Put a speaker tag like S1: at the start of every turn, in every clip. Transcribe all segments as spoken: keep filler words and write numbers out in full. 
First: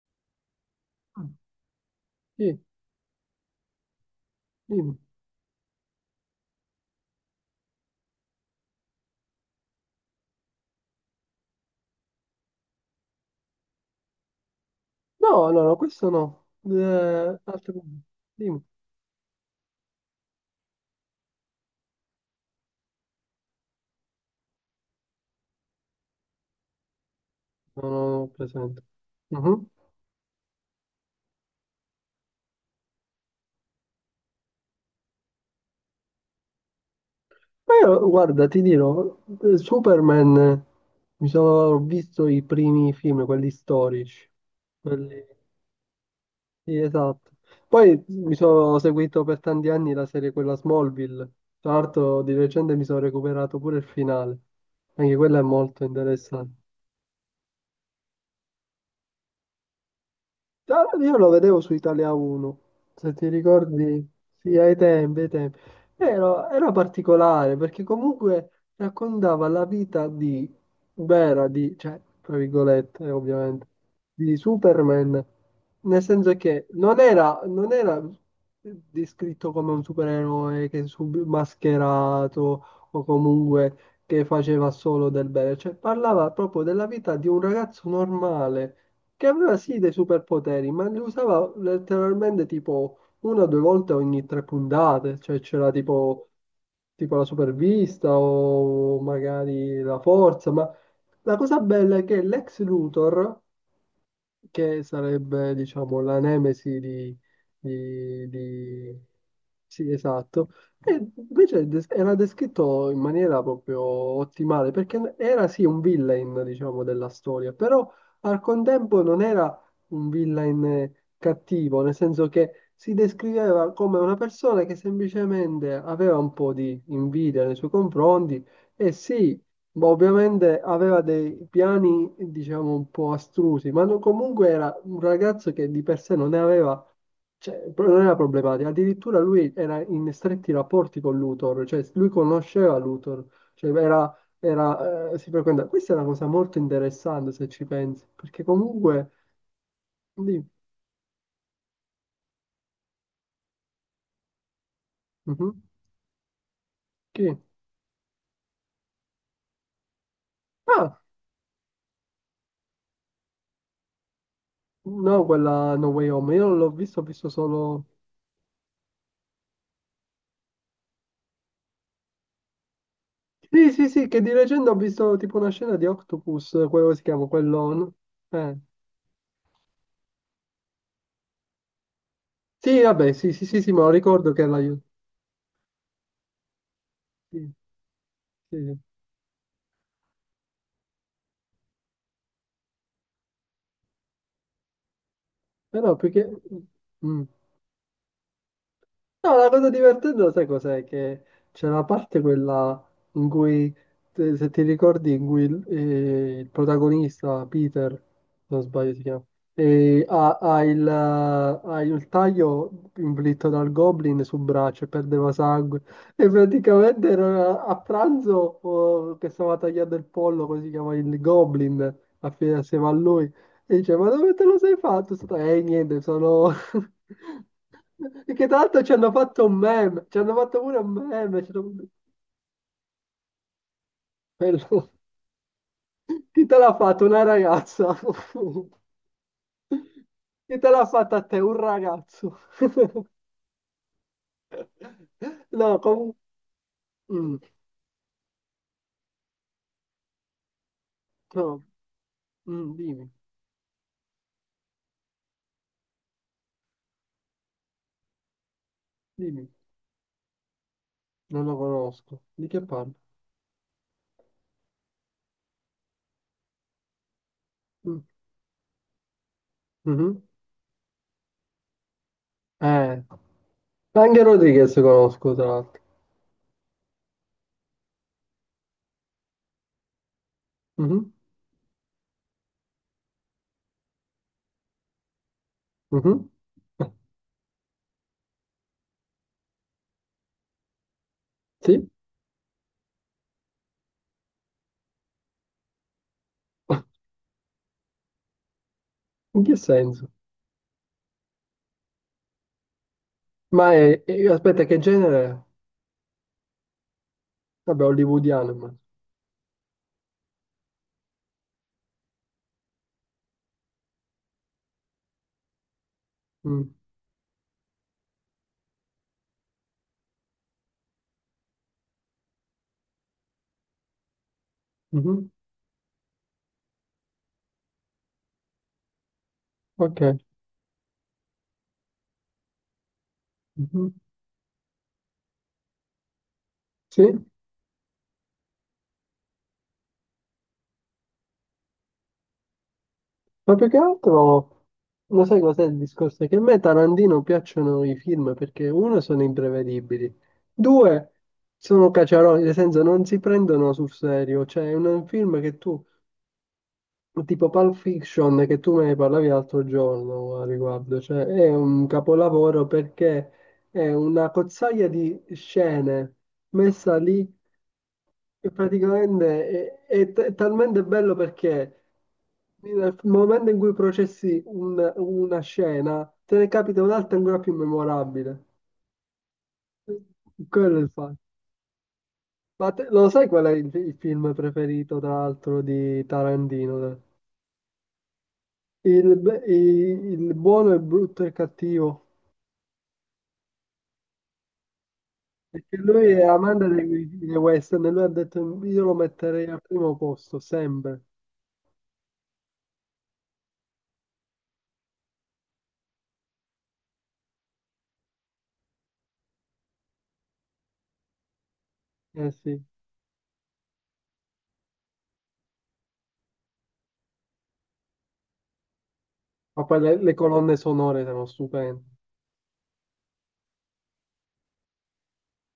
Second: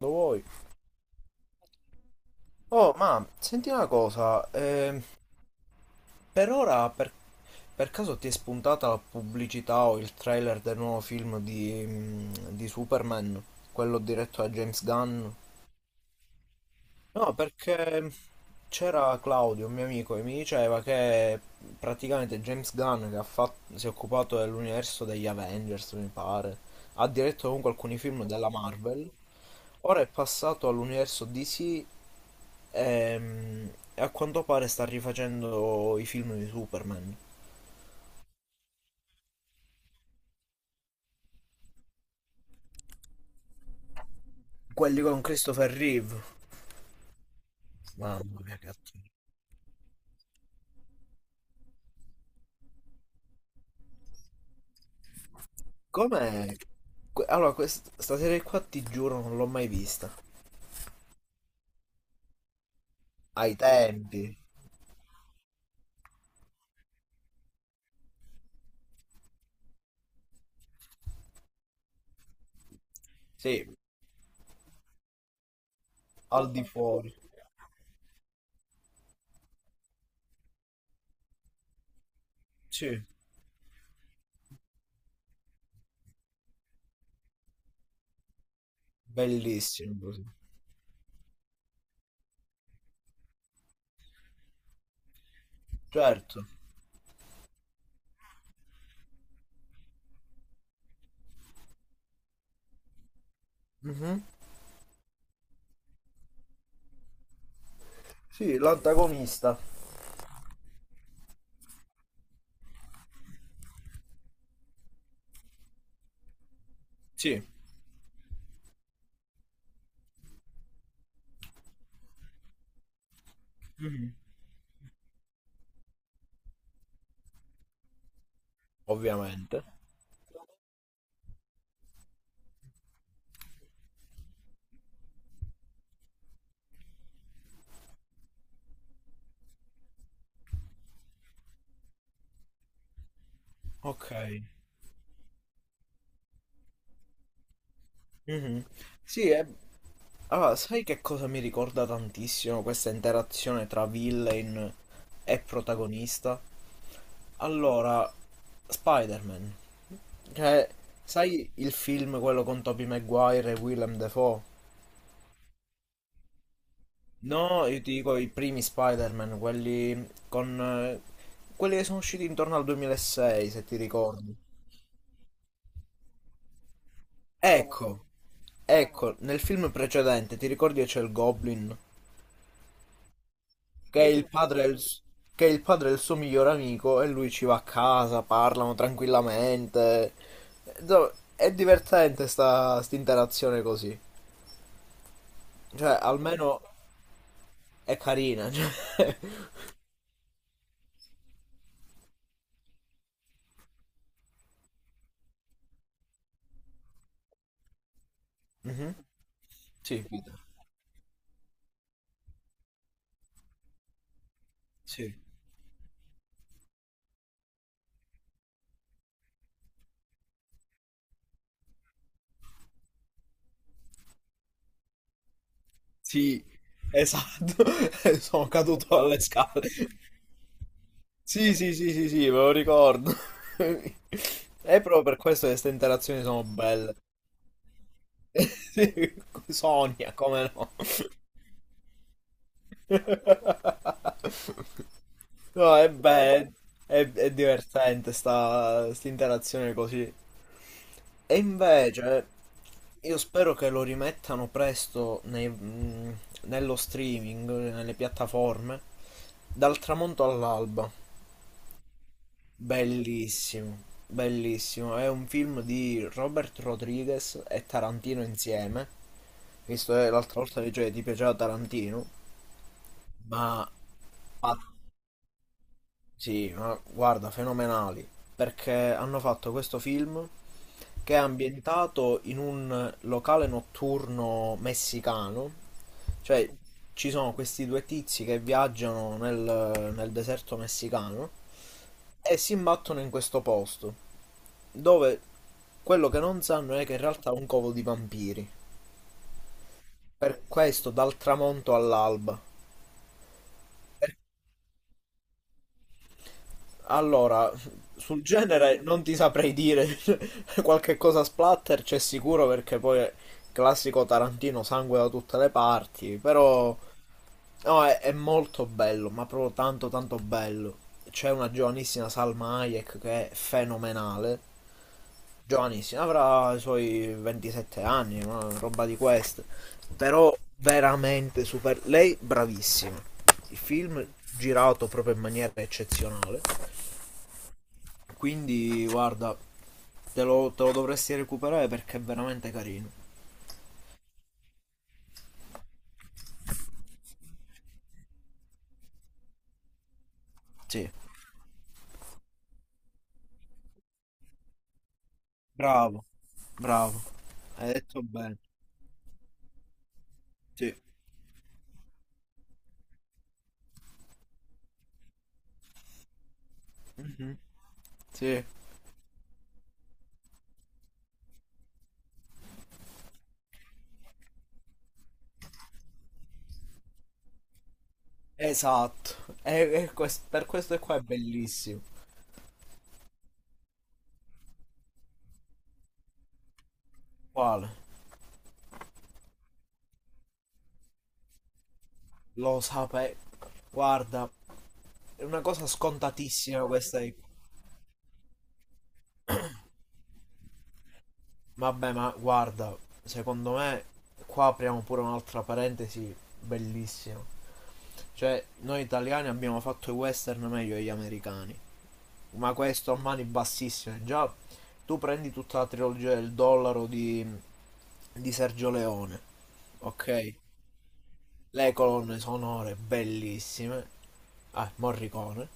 S1: Lo vuoi?
S2: Ah, Sì,
S1: Oh, ma senti una cosa,
S2: dimmi.
S1: ehm, per ora per, per caso ti è spuntata la pubblicità o il trailer del nuovo film di, mm, di Superman, quello diretto da James Gunn?
S2: No, no, no, questo no.
S1: No,
S2: Eh, altre-
S1: perché
S2: Dimmi.
S1: c'era Claudio, un mio amico, che mi diceva che praticamente James Gunn, che ha fatto- si è occupato dell'universo degli Avengers, mi pare, ha diretto comunque
S2: No,
S1: alcuni
S2: no,
S1: film
S2: no,
S1: della
S2: presente.
S1: Marvel,
S2: Mhm.
S1: ora è passato all'universo D C, ehm, e a quanto pare sta rifacendo i film di Superman.
S2: Ma io, guarda, ti dirò, eh, Superman, eh, mi sono ho visto i primi film, quelli storici.
S1: Quelli con
S2: Quelli...
S1: Christopher Reeve.
S2: Sì, esatto. Poi mi
S1: Mamma mia, che
S2: sono
S1: attore.
S2: seguito per tanti anni la serie quella Smallville. Tra l'altro, di recente mi sono recuperato pure il finale. Anche quella è molto
S1: Com'è?
S2: interessante.
S1: Que- Allora, questa serie qua ti giuro non l'ho mai vista.
S2: Ah, io lo vedevo su Italia uno, se ti
S1: Ai
S2: ricordi,
S1: tempi.
S2: sì, ai tempi, ai tempi. Era, era particolare perché comunque raccontava la vita di, vera, di, cioè, tra virgolette,
S1: Sì,
S2: ovviamente, di Superman. Nel senso
S1: al di
S2: che non
S1: fuori.
S2: era, non era descritto come un supereroe che sub mascherato
S1: Sì.
S2: o comunque che faceva solo del bene, cioè parlava proprio della vita di un ragazzo normale che aveva sì dei
S1: Bellissimo così.
S2: superpoteri, ma li usava letteralmente tipo una o due volte ogni tre puntate, cioè c'era tipo,
S1: Certo.
S2: tipo la supervista o magari la forza, ma la cosa bella è che l'ex Luthor,
S1: Mhm.
S2: che sarebbe diciamo la nemesi di, di-
S1: Sì,
S2: di-
S1: l'antagonista.
S2: Sì, esatto. E invece des- era descritto in maniera proprio ottimale, perché era sì un villain, diciamo, della
S1: Sì.
S2: storia, però al contempo non era un villain eh, cattivo, nel senso che si descriveva come
S1: Mhm.
S2: una persona che semplicemente aveva un po' di invidia nei suoi confronti e sì,
S1: Ovviamente.
S2: ma ovviamente aveva dei piani, diciamo, un po' astrusi, ma no- comunque era un ragazzo che di per sé non ne aveva cioè, pro- non era problematico, addirittura lui era in stretti rapporti con Luthor, cioè lui conosceva Luthor, cioè
S1: Ok.
S2: era, era, eh, si frequenta. Questa è una cosa molto interessante se ci pensi, perché
S1: Mhm.
S2: comunque.
S1: Sì, è...
S2: di-
S1: Allora, sai che cosa mi ricorda tantissimo questa interazione tra villain e
S2: Mhm.
S1: protagonista?
S2: Chi?
S1: Allora, Spider-Man. Cioè,
S2: Ah,
S1: sai il film quello con Tobey Maguire e Willem Dafoe?
S2: no, quella No Way Home, io non l'ho visto, ho visto
S1: No, io
S2: solo...
S1: ti dico i primi Spider-Man, quelli con eh, quelli che sono usciti intorno al duemilasei, se
S2: Sì,
S1: ti
S2: sì, sì, che di
S1: ricordi.
S2: recente ho visto tipo una scena di Octopus, quello si chiama, quello... no,
S1: Ecco,
S2: Eh.
S1: ecco, nel film precedente ti ricordi che c'è il Goblin,
S2: Sì, vabbè, sì, sì, sì, sì, ma
S1: che è il
S2: ricordo che era...
S1: padre del,
S2: Sì,
S1: s- che è il padre del suo miglior amico e lui
S2: sì.
S1: ci va a casa,
S2: Sì,
S1: parlano
S2: sì.
S1: tranquillamente. Do- È divertente sta interazione così.
S2: Però
S1: Cioè,
S2: perché...
S1: almeno
S2: Mm.
S1: è carina. cioè.
S2: No, la cosa divertente, sai cos'è? Che c'è la parte quella in cui, te- se ti ricordi, in cui il, eh, il protagonista, Peter, se non sbaglio
S1: Mhm.
S2: si chiama,
S1: Sì,
S2: eh, ha,
S1: Peter.
S2: ha il, eh, ha il taglio inflitto dal Goblin sul braccio e
S1: Sì.
S2: perdeva sangue. E praticamente era a pranzo, oh, che stava tagliando il pollo, così si chiama il Goblin, assieme a lui. E dice, ma dove te lo sei fatto? Sto- Eh, niente,
S1: Sì,
S2: sono...
S1: esatto,
S2: Che tra
S1: sono
S2: l'altro ci
S1: caduto
S2: hanno
S1: dalle
S2: fatto un
S1: scale.
S2: meme, ci hanno fatto pure un meme. ci
S1: Sì,
S2: hanno-
S1: sì, sì, sì, sì, me lo ricordo. È
S2: Bello.
S1: proprio per questo che queste interazioni sono
S2: Chi te l'ha
S1: belle.
S2: fatto? Una ragazza.
S1: Sì, Sonia, come
S2: Chi te
S1: no?
S2: l'ha fatta a te? Un ragazzo.
S1: No,
S2: No,
S1: è
S2: comunque...
S1: bello, è, è
S2: Mm,
S1: divertente sta, sta interazione così. E
S2: no,
S1: invece
S2: mm, dimmi,
S1: io spero che lo rimettano presto nei- mh, nello streaming, nelle piattaforme,
S2: dimmi.
S1: dal tramonto all'alba.
S2: Non lo conosco. Di che parlo?
S1: Bellissimo, bellissimo. È un film di Robert Rodriguez e
S2: Mm,
S1: Tarantino insieme, visto che
S2: mhm.
S1: l'altra volta dicevi ti piaceva Tarantino,
S2: Eh,
S1: ma
S2: Anche
S1: ah,
S2: Rodriguez conosco, tra l'altro.
S1: sì, ma guarda, fenomenali, perché hanno fatto questo film
S2: Mhm,
S1: che è ambientato in un locale notturno messicano.
S2: mhm.
S1: Cioè, ci sono questi due tizi che viaggiano nel, nel deserto messicano
S2: Sì?
S1: e si imbattono in questo posto, dove quello che non sanno è che in realtà è un covo di vampiri.
S2: In che senso?
S1: Per questo, dal tramonto all'alba.
S2: Ma è,
S1: Per-
S2: e- aspetta, che genere è?
S1: Allora,
S2: Vabbè,
S1: sul
S2: hollywoodiano, immagino.
S1: genere non ti saprei dire qualche cosa splatter, c'è sicuro perché poi è classico Tarantino, sangue da tutte le parti,
S2: Mm,
S1: però no, è, è molto bello, ma proprio tanto tanto bello. C'è una giovanissima Salma Hayek che è fenomenale.
S2: mhm,
S1: Giovanissima, avrà i suoi ventisette anni, una roba di queste.
S2: Ok.
S1: Però veramente super. Lei bravissima. Il
S2: Mhm.
S1: film girato proprio in maniera eccezionale.
S2: Sì,
S1: Quindi guarda, te lo, te lo dovresti recuperare perché è veramente carino.
S2: ma più che altro, lo sai cos'è il discorso? È che a me Tarantino piacciono i film perché, uno, sono imprevedibili,
S1: Sì.
S2: due, sono caciaroni, nel senso non si prendono sul serio. Cioè, è un film che tu,
S1: Bravo, bravo.
S2: tipo
S1: Hai
S2: Pulp
S1: detto bene.
S2: Fiction, che tu me ne parlavi l'altro giorno a
S1: Sì.
S2: riguardo, cioè è un capolavoro perché è una cozzaia di scene messa lì.
S1: Mhm. Sì,
S2: E praticamente è, è t- è talmente bello perché nel momento in cui processi un- una scena, te ne capita un'altra ancora più memorabile.
S1: esatto. E, e quest- per
S2: Quello
S1: questo
S2: è il
S1: qua è
S2: fatto.
S1: bellissimo.
S2: Ma te- lo sai qual è il, il film preferito, tra l'altro, di Tarantino?
S1: Quale?
S2: Il, be- i- il buono, il brutto e il cattivo.
S1: Lo sapevo. Guarda, è una cosa
S2: Perché lui è
S1: scontatissima
S2: amante
S1: questa. è-
S2: dei, dei western e lui ha detto io lo metterei al primo posto, sempre.
S1: Vabbè, ma guarda, secondo me qua apriamo pure un'altra parentesi bellissima. Cioè, noi italiani abbiamo fatto i western meglio degli americani.
S2: Eh
S1: Ma
S2: sì.
S1: questo a mani bassissime. Già, tu prendi tutta la trilogia del dollaro di, di Sergio Leone,
S2: Ma poi le, le
S1: ok?
S2: colonne sonore sono
S1: Le
S2: stupende.
S1: colonne sonore bellissime, ah, Morricone,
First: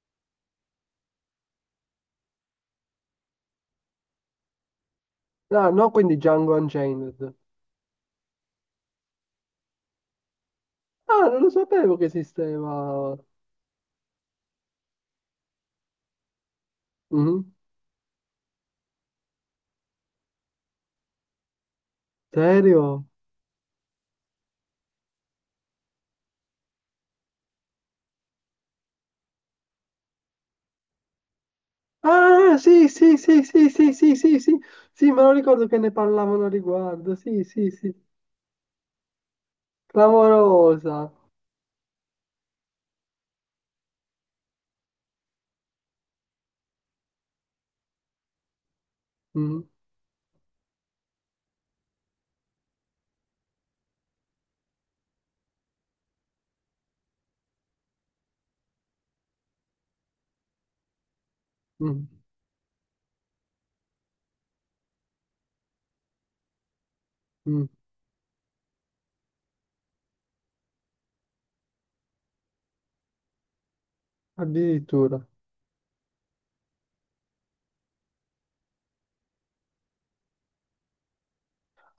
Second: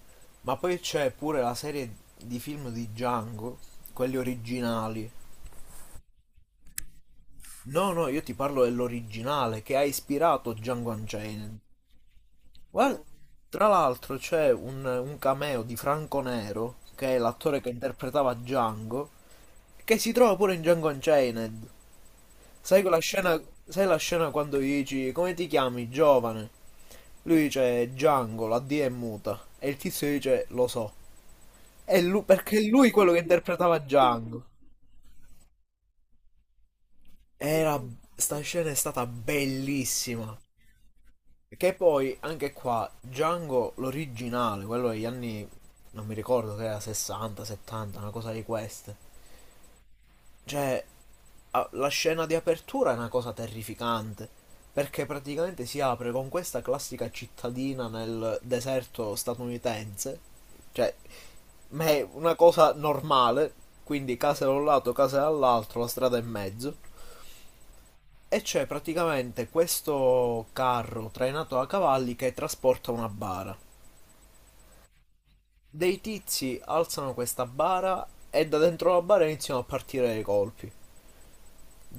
S1: ma poi c'è pure la serie di film di Django, quelli originali.
S2: Ah, no, quindi Django Unchained.
S1: No, no, io ti parlo dell'originale che ha ispirato Django
S2: Ah, non lo
S1: Unchained.
S2: sapevo che
S1: Guarda,
S2: esisteva.
S1: tra l'altro c'è un, un cameo di Franco Nero, che è
S2: Mhm.
S1: l'attore che interpretava Django, che si trova pure in Django Unchained. Sai quella
S2: Serio?
S1: scena, sai la scena quando gli dici come ti chiami, giovane? Lui dice Django, la D è muta. E il tizio dice lo so. È lui,
S2: Ah,
S1: perché è
S2: sì,
S1: lui quello
S2: sì,
S1: che
S2: sì, sì,
S1: interpretava
S2: sì, sì, sì,
S1: Django.
S2: sì, sì, me lo ricordo che ne parlavano a riguardo. Sì, sì,
S1: Era,
S2: sì,
S1: Sta scena è stata bellissima.
S2: clamorosa.
S1: Che poi, anche qua, Django, l'originale, quello degli anni, non mi ricordo che era sessanta, settanta, una cosa di queste.
S2: Mhm,
S1: Cioè, a- la scena di apertura è una cosa terrificante, perché praticamente si apre con questa classica cittadina nel deserto statunitense, cioè, ma è
S2: mhm,
S1: una cosa normale, quindi case da un lato, case dall'altro, la strada in mezzo,
S2: mhm.
S1: e c'è praticamente questo carro trainato a cavalli che trasporta una bara.
S2: Addirittura.
S1: Dei tizi alzano questa bara e da dentro la bara iniziano a partire dei colpi.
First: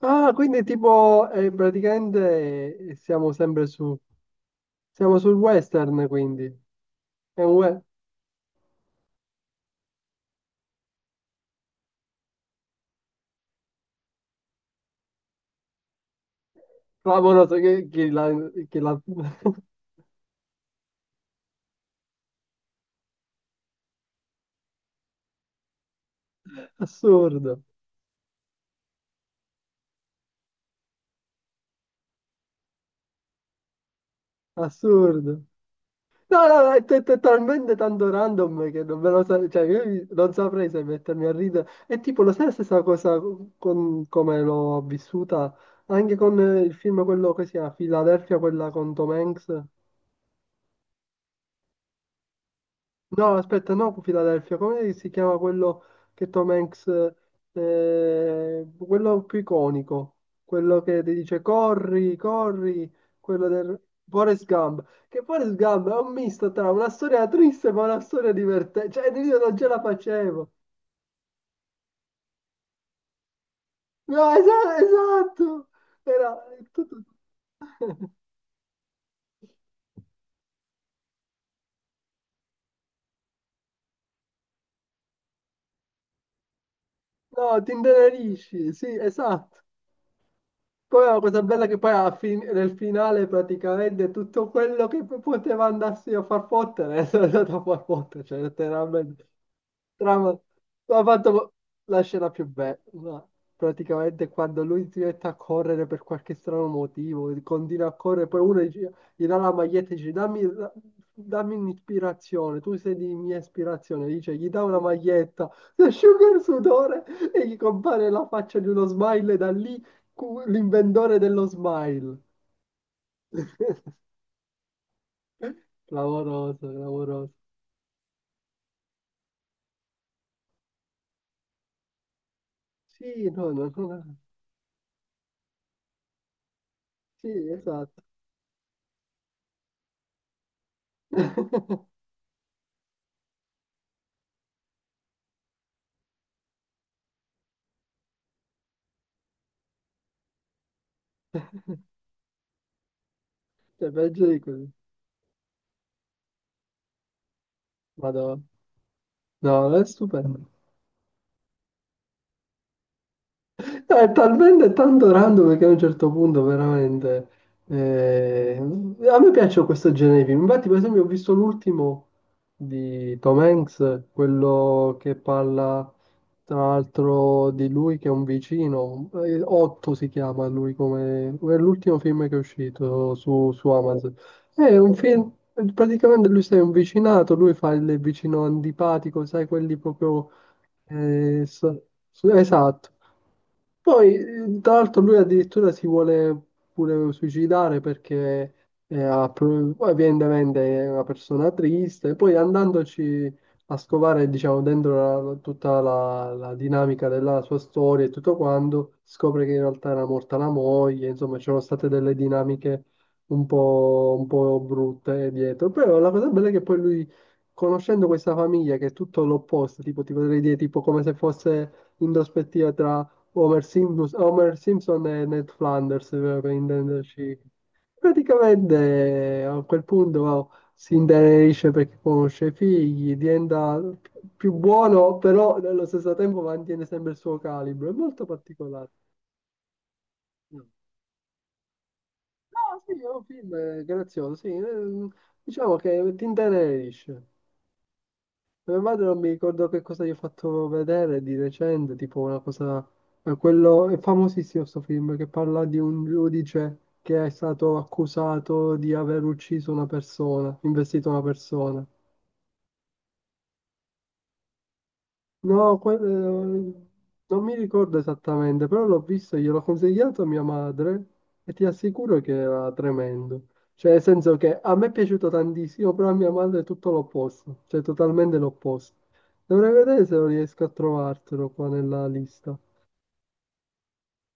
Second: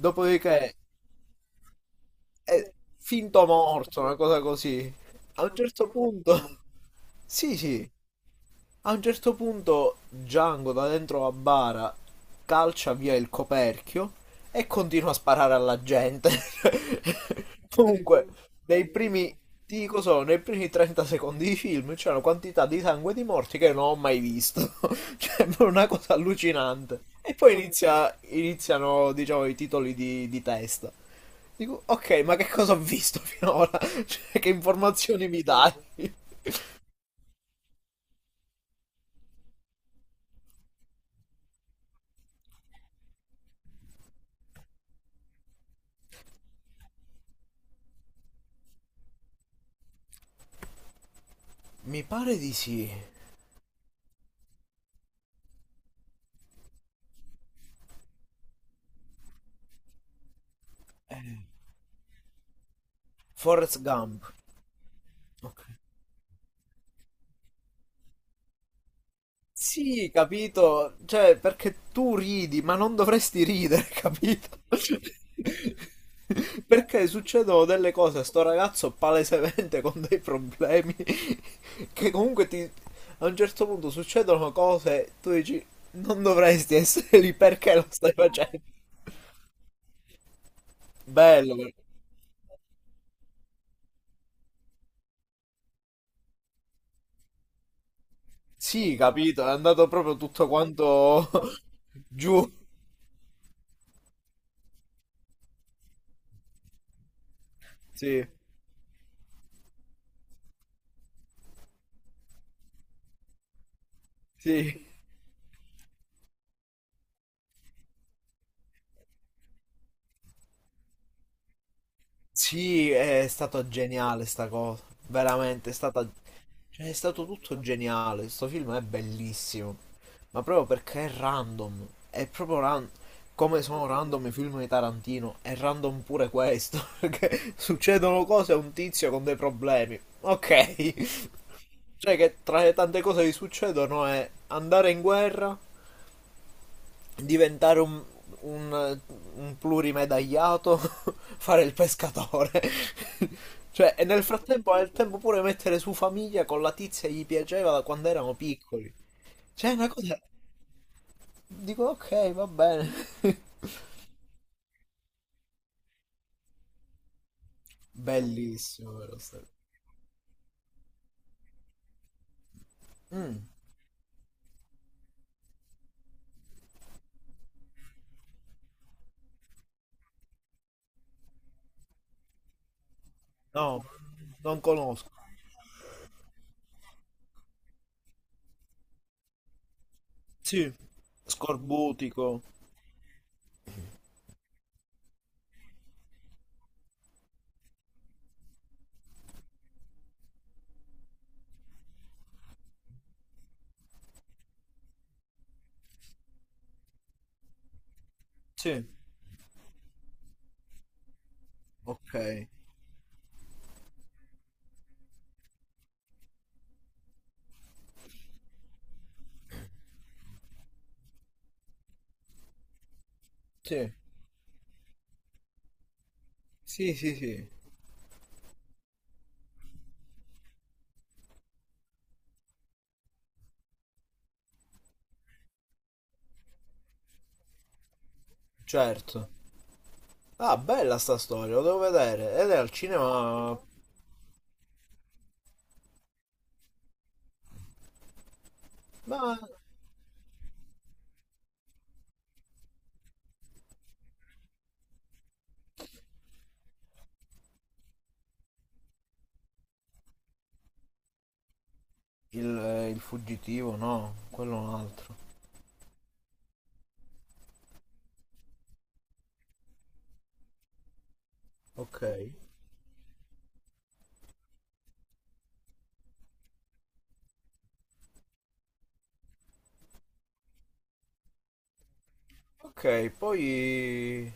S2: Ah, quindi tipo, eh,
S1: è
S2: praticamente eh, siamo
S1: finto
S2: sempre su,
S1: morto, una cosa così.
S2: siamo sul
S1: A un certo
S2: western, quindi.
S1: punto,
S2: È un
S1: sì,
S2: we-
S1: sì, a un certo punto Django da dentro la bara calcia via il coperchio e continua a sparare alla gente.
S2: Clamoroso, che, che
S1: Comunque,
S2: la... che
S1: nei
S2: la-
S1: primi, ti dico solo, nei primi trenta secondi di film c'è una quantità di sangue e di morti che non ho mai visto. Cioè, è una cosa allucinante. E poi
S2: Assurdo,
S1: inizia- iniziano, diciamo, i titoli di, di testa. Dico, ok, ma che cosa ho visto finora? Cioè, che informazioni
S2: assurdo.
S1: mi dai?
S2: No, no, è t- t- talmente tanto random che non me lo sa- cioè, io mi- non saprei se mettermi a ridere. E tipo, lo sai la stessa cosa con come l'ho vissuta anche con eh, il film quello che si chiama Philadelphia, quella con Tom Hanks?
S1: Mi pare di sì.
S2: No, aspetta, no, Philadelphia, come si chiama quello che Tom Hanks, eh, quello più iconico, quello che ti dice
S1: Eh,
S2: corri, corri, quello del
S1: Forrest Gump.
S2: Forrest Gump, che Forrest
S1: Ok.
S2: Gump è un misto tra una storia triste ma una storia divertente, cioè io non ce la
S1: Sì,
S2: facevo.
S1: capito. Cioè, perché tu ridi, ma non dovresti ridere,
S2: No,
S1: capito?
S2: esatto, esatto, era tutto,
S1: Perché succedono delle cose a sto ragazzo palesemente con dei problemi che comunque ti... a un certo punto succedono cose, tu dici, non dovresti essere lì,
S2: no, ti
S1: perché lo stai facendo?
S2: intenerisci, sì, esatto. Poi la cosa
S1: Bello,
S2: bella è
S1: però.
S2: che poi alla fine, nel finale praticamente tutto quello che p- poteva andarsi a far fottere è andato a far fottere, cioè
S1: Sì,
S2: letteralmente.
S1: capito, è andato proprio
S2: Trama,
S1: tutto
S2: ha
S1: quanto
S2: fatto la scena
S1: giù.
S2: più bella, ma praticamente quando lui si mette a correre per qualche strano motivo, continua a
S1: Sì,
S2: correre, poi uno gli, gli dà la maglietta e dice dammi, la- dammi un'ispirazione, tu sei di mia ispirazione, dice gli dà una
S1: sì.
S2: maglietta, si asciuga il sudore e gli compare la faccia di uno smile da lì. Cu- L'inventore dello smile.
S1: Sì, è stato geniale sta cosa. Veramente, è stata...
S2: Clamoroso,
S1: Cioè, è stato
S2: clamoroso.
S1: tutto geniale. Sto film è bellissimo. Ma proprio perché è random. È proprio random.
S2: Sì, no,
S1: Come
S2: no, no.
S1: sono
S2: No.
S1: random i film di Tarantino, è random pure questo.
S2: Sì,
S1: Perché
S2: esatto.
S1: succedono cose a un tizio con dei problemi. Ok. Cioè che tra le tante cose che gli succedono è andare in guerra, diventare un, un, un plurimedagliato, fare il pescatore.
S2: Cioè,
S1: Cioè, e nel
S2: peggio di così.
S1: frattempo ha il tempo pure mettere su famiglia con la tizia che gli piaceva da quando erano
S2: Madonna.
S1: piccoli. Cioè,
S2: No,
S1: è
S2: è
S1: una cosa...
S2: stupendo.
S1: Dico, ok, va bene.
S2: No, è talmente tanto random che a un certo punto veramente... eh,
S1: Bellissimo, vero?
S2: a me
S1: sta-
S2: piace questo genere di film. Infatti, per esempio, ho visto l'ultimo di Tom Hanks, quello che parla tra l'altro di lui che è un vicino. eh, Otto si chiama lui come... è l'ultimo film che è uscito su,
S1: No,
S2: su Amazon.
S1: non
S2: È un
S1: conosco.
S2: film... Praticamente lui sei un vicinato, lui fa il vicino antipatico, sai, quelli proprio
S1: Sì.
S2: eh, so- so-
S1: Scorbutico.
S2: esatto. Poi, eh, tra l'altro, lui addirittura si vuole pure suicidare perché eh, ha pro- poi evidentemente è una persona triste. Poi andandoci a scovare, diciamo, dentro la- tutta la, la dinamica della sua storia e tutto
S1: Sì.
S2: quanto, scopre che in realtà era morta la moglie, insomma, c'erano state delle
S1: Ok.
S2: dinamiche un po', un po' brutte dietro. Però la cosa bella è che poi lui conoscendo questa famiglia che è tutto l'opposto, tipo ti potrei dire tipo come se fosse in prospettiva tra Homer
S1: Sì.
S2: Simpson, Homer Simpson e Ned Flanders, per per
S1: Sì, sì,
S2: intenderci.
S1: sì.
S2: Praticamente a quel punto oh, si intenerisce perché conosce i figli, diventa più buono, però nello stesso tempo mantiene sempre il suo calibro. È molto particolare.
S1: Certo. Ah, bella sta storia, lo devo vedere. Ed è al
S2: No, sì, è un film
S1: cinema...
S2: eh, grazioso, sì. eh, Diciamo che ti intenerisce. Mia madre non mi
S1: Ma
S2: ricordo che cosa gli ho fatto vedere di recente, tipo una cosa... eh, Quello... È famosissimo questo film che parla di un giudice che è stato accusato di aver ucciso una persona, investito una persona.
S1: Il, eh, il fuggitivo, no, quello è un altro.
S2: No, que- eh, non mi ricordo esattamente, però l'ho visto, gliel'ho consigliato a mia madre e ti
S1: Ok.
S2: assicuro che era tremendo. Cioè, nel senso che a me è piaciuto tantissimo, però a mia madre è tutto l'opposto, cioè totalmente l'opposto. Dovrei vedere se lo riesco a trovartelo qua nella lista.
S1: Ok, poi,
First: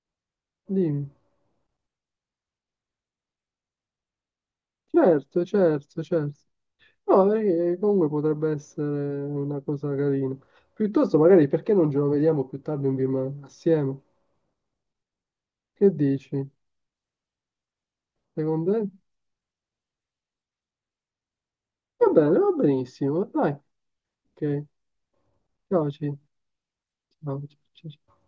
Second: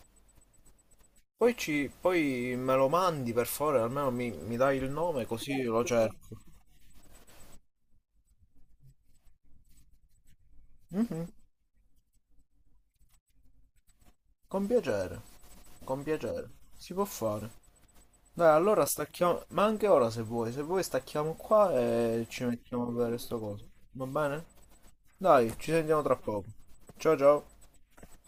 S2: Dimmi.
S1: poi, ci, poi me lo mandi per favore, almeno mi, mi dai il nome
S2: Certo,
S1: così io lo
S2: certo,
S1: cerco.
S2: certo. No, perché comunque potrebbe essere una cosa carina. Piuttosto,
S1: Mhm,
S2: magari, perché non ce lo vediamo più tardi un film assieme?
S1: con piacere,
S2: Che
S1: con
S2: dici?
S1: piacere, si può fare. Dai,
S2: Secondo
S1: allora
S2: te?
S1: stacchiamo, ma anche ora se vuoi, se vuoi stacchiamo qua
S2: Va
S1: e
S2: bene,
S1: ci
S2: va
S1: mettiamo a vedere
S2: benissimo.
S1: sto
S2: Dai,
S1: coso. Va bene?
S2: ok.
S1: Dai, ci
S2: Ciao,
S1: sentiamo tra
S2: ci-
S1: poco. Ciao
S2: ciao,
S1: ciao.
S2: ciao, ciao.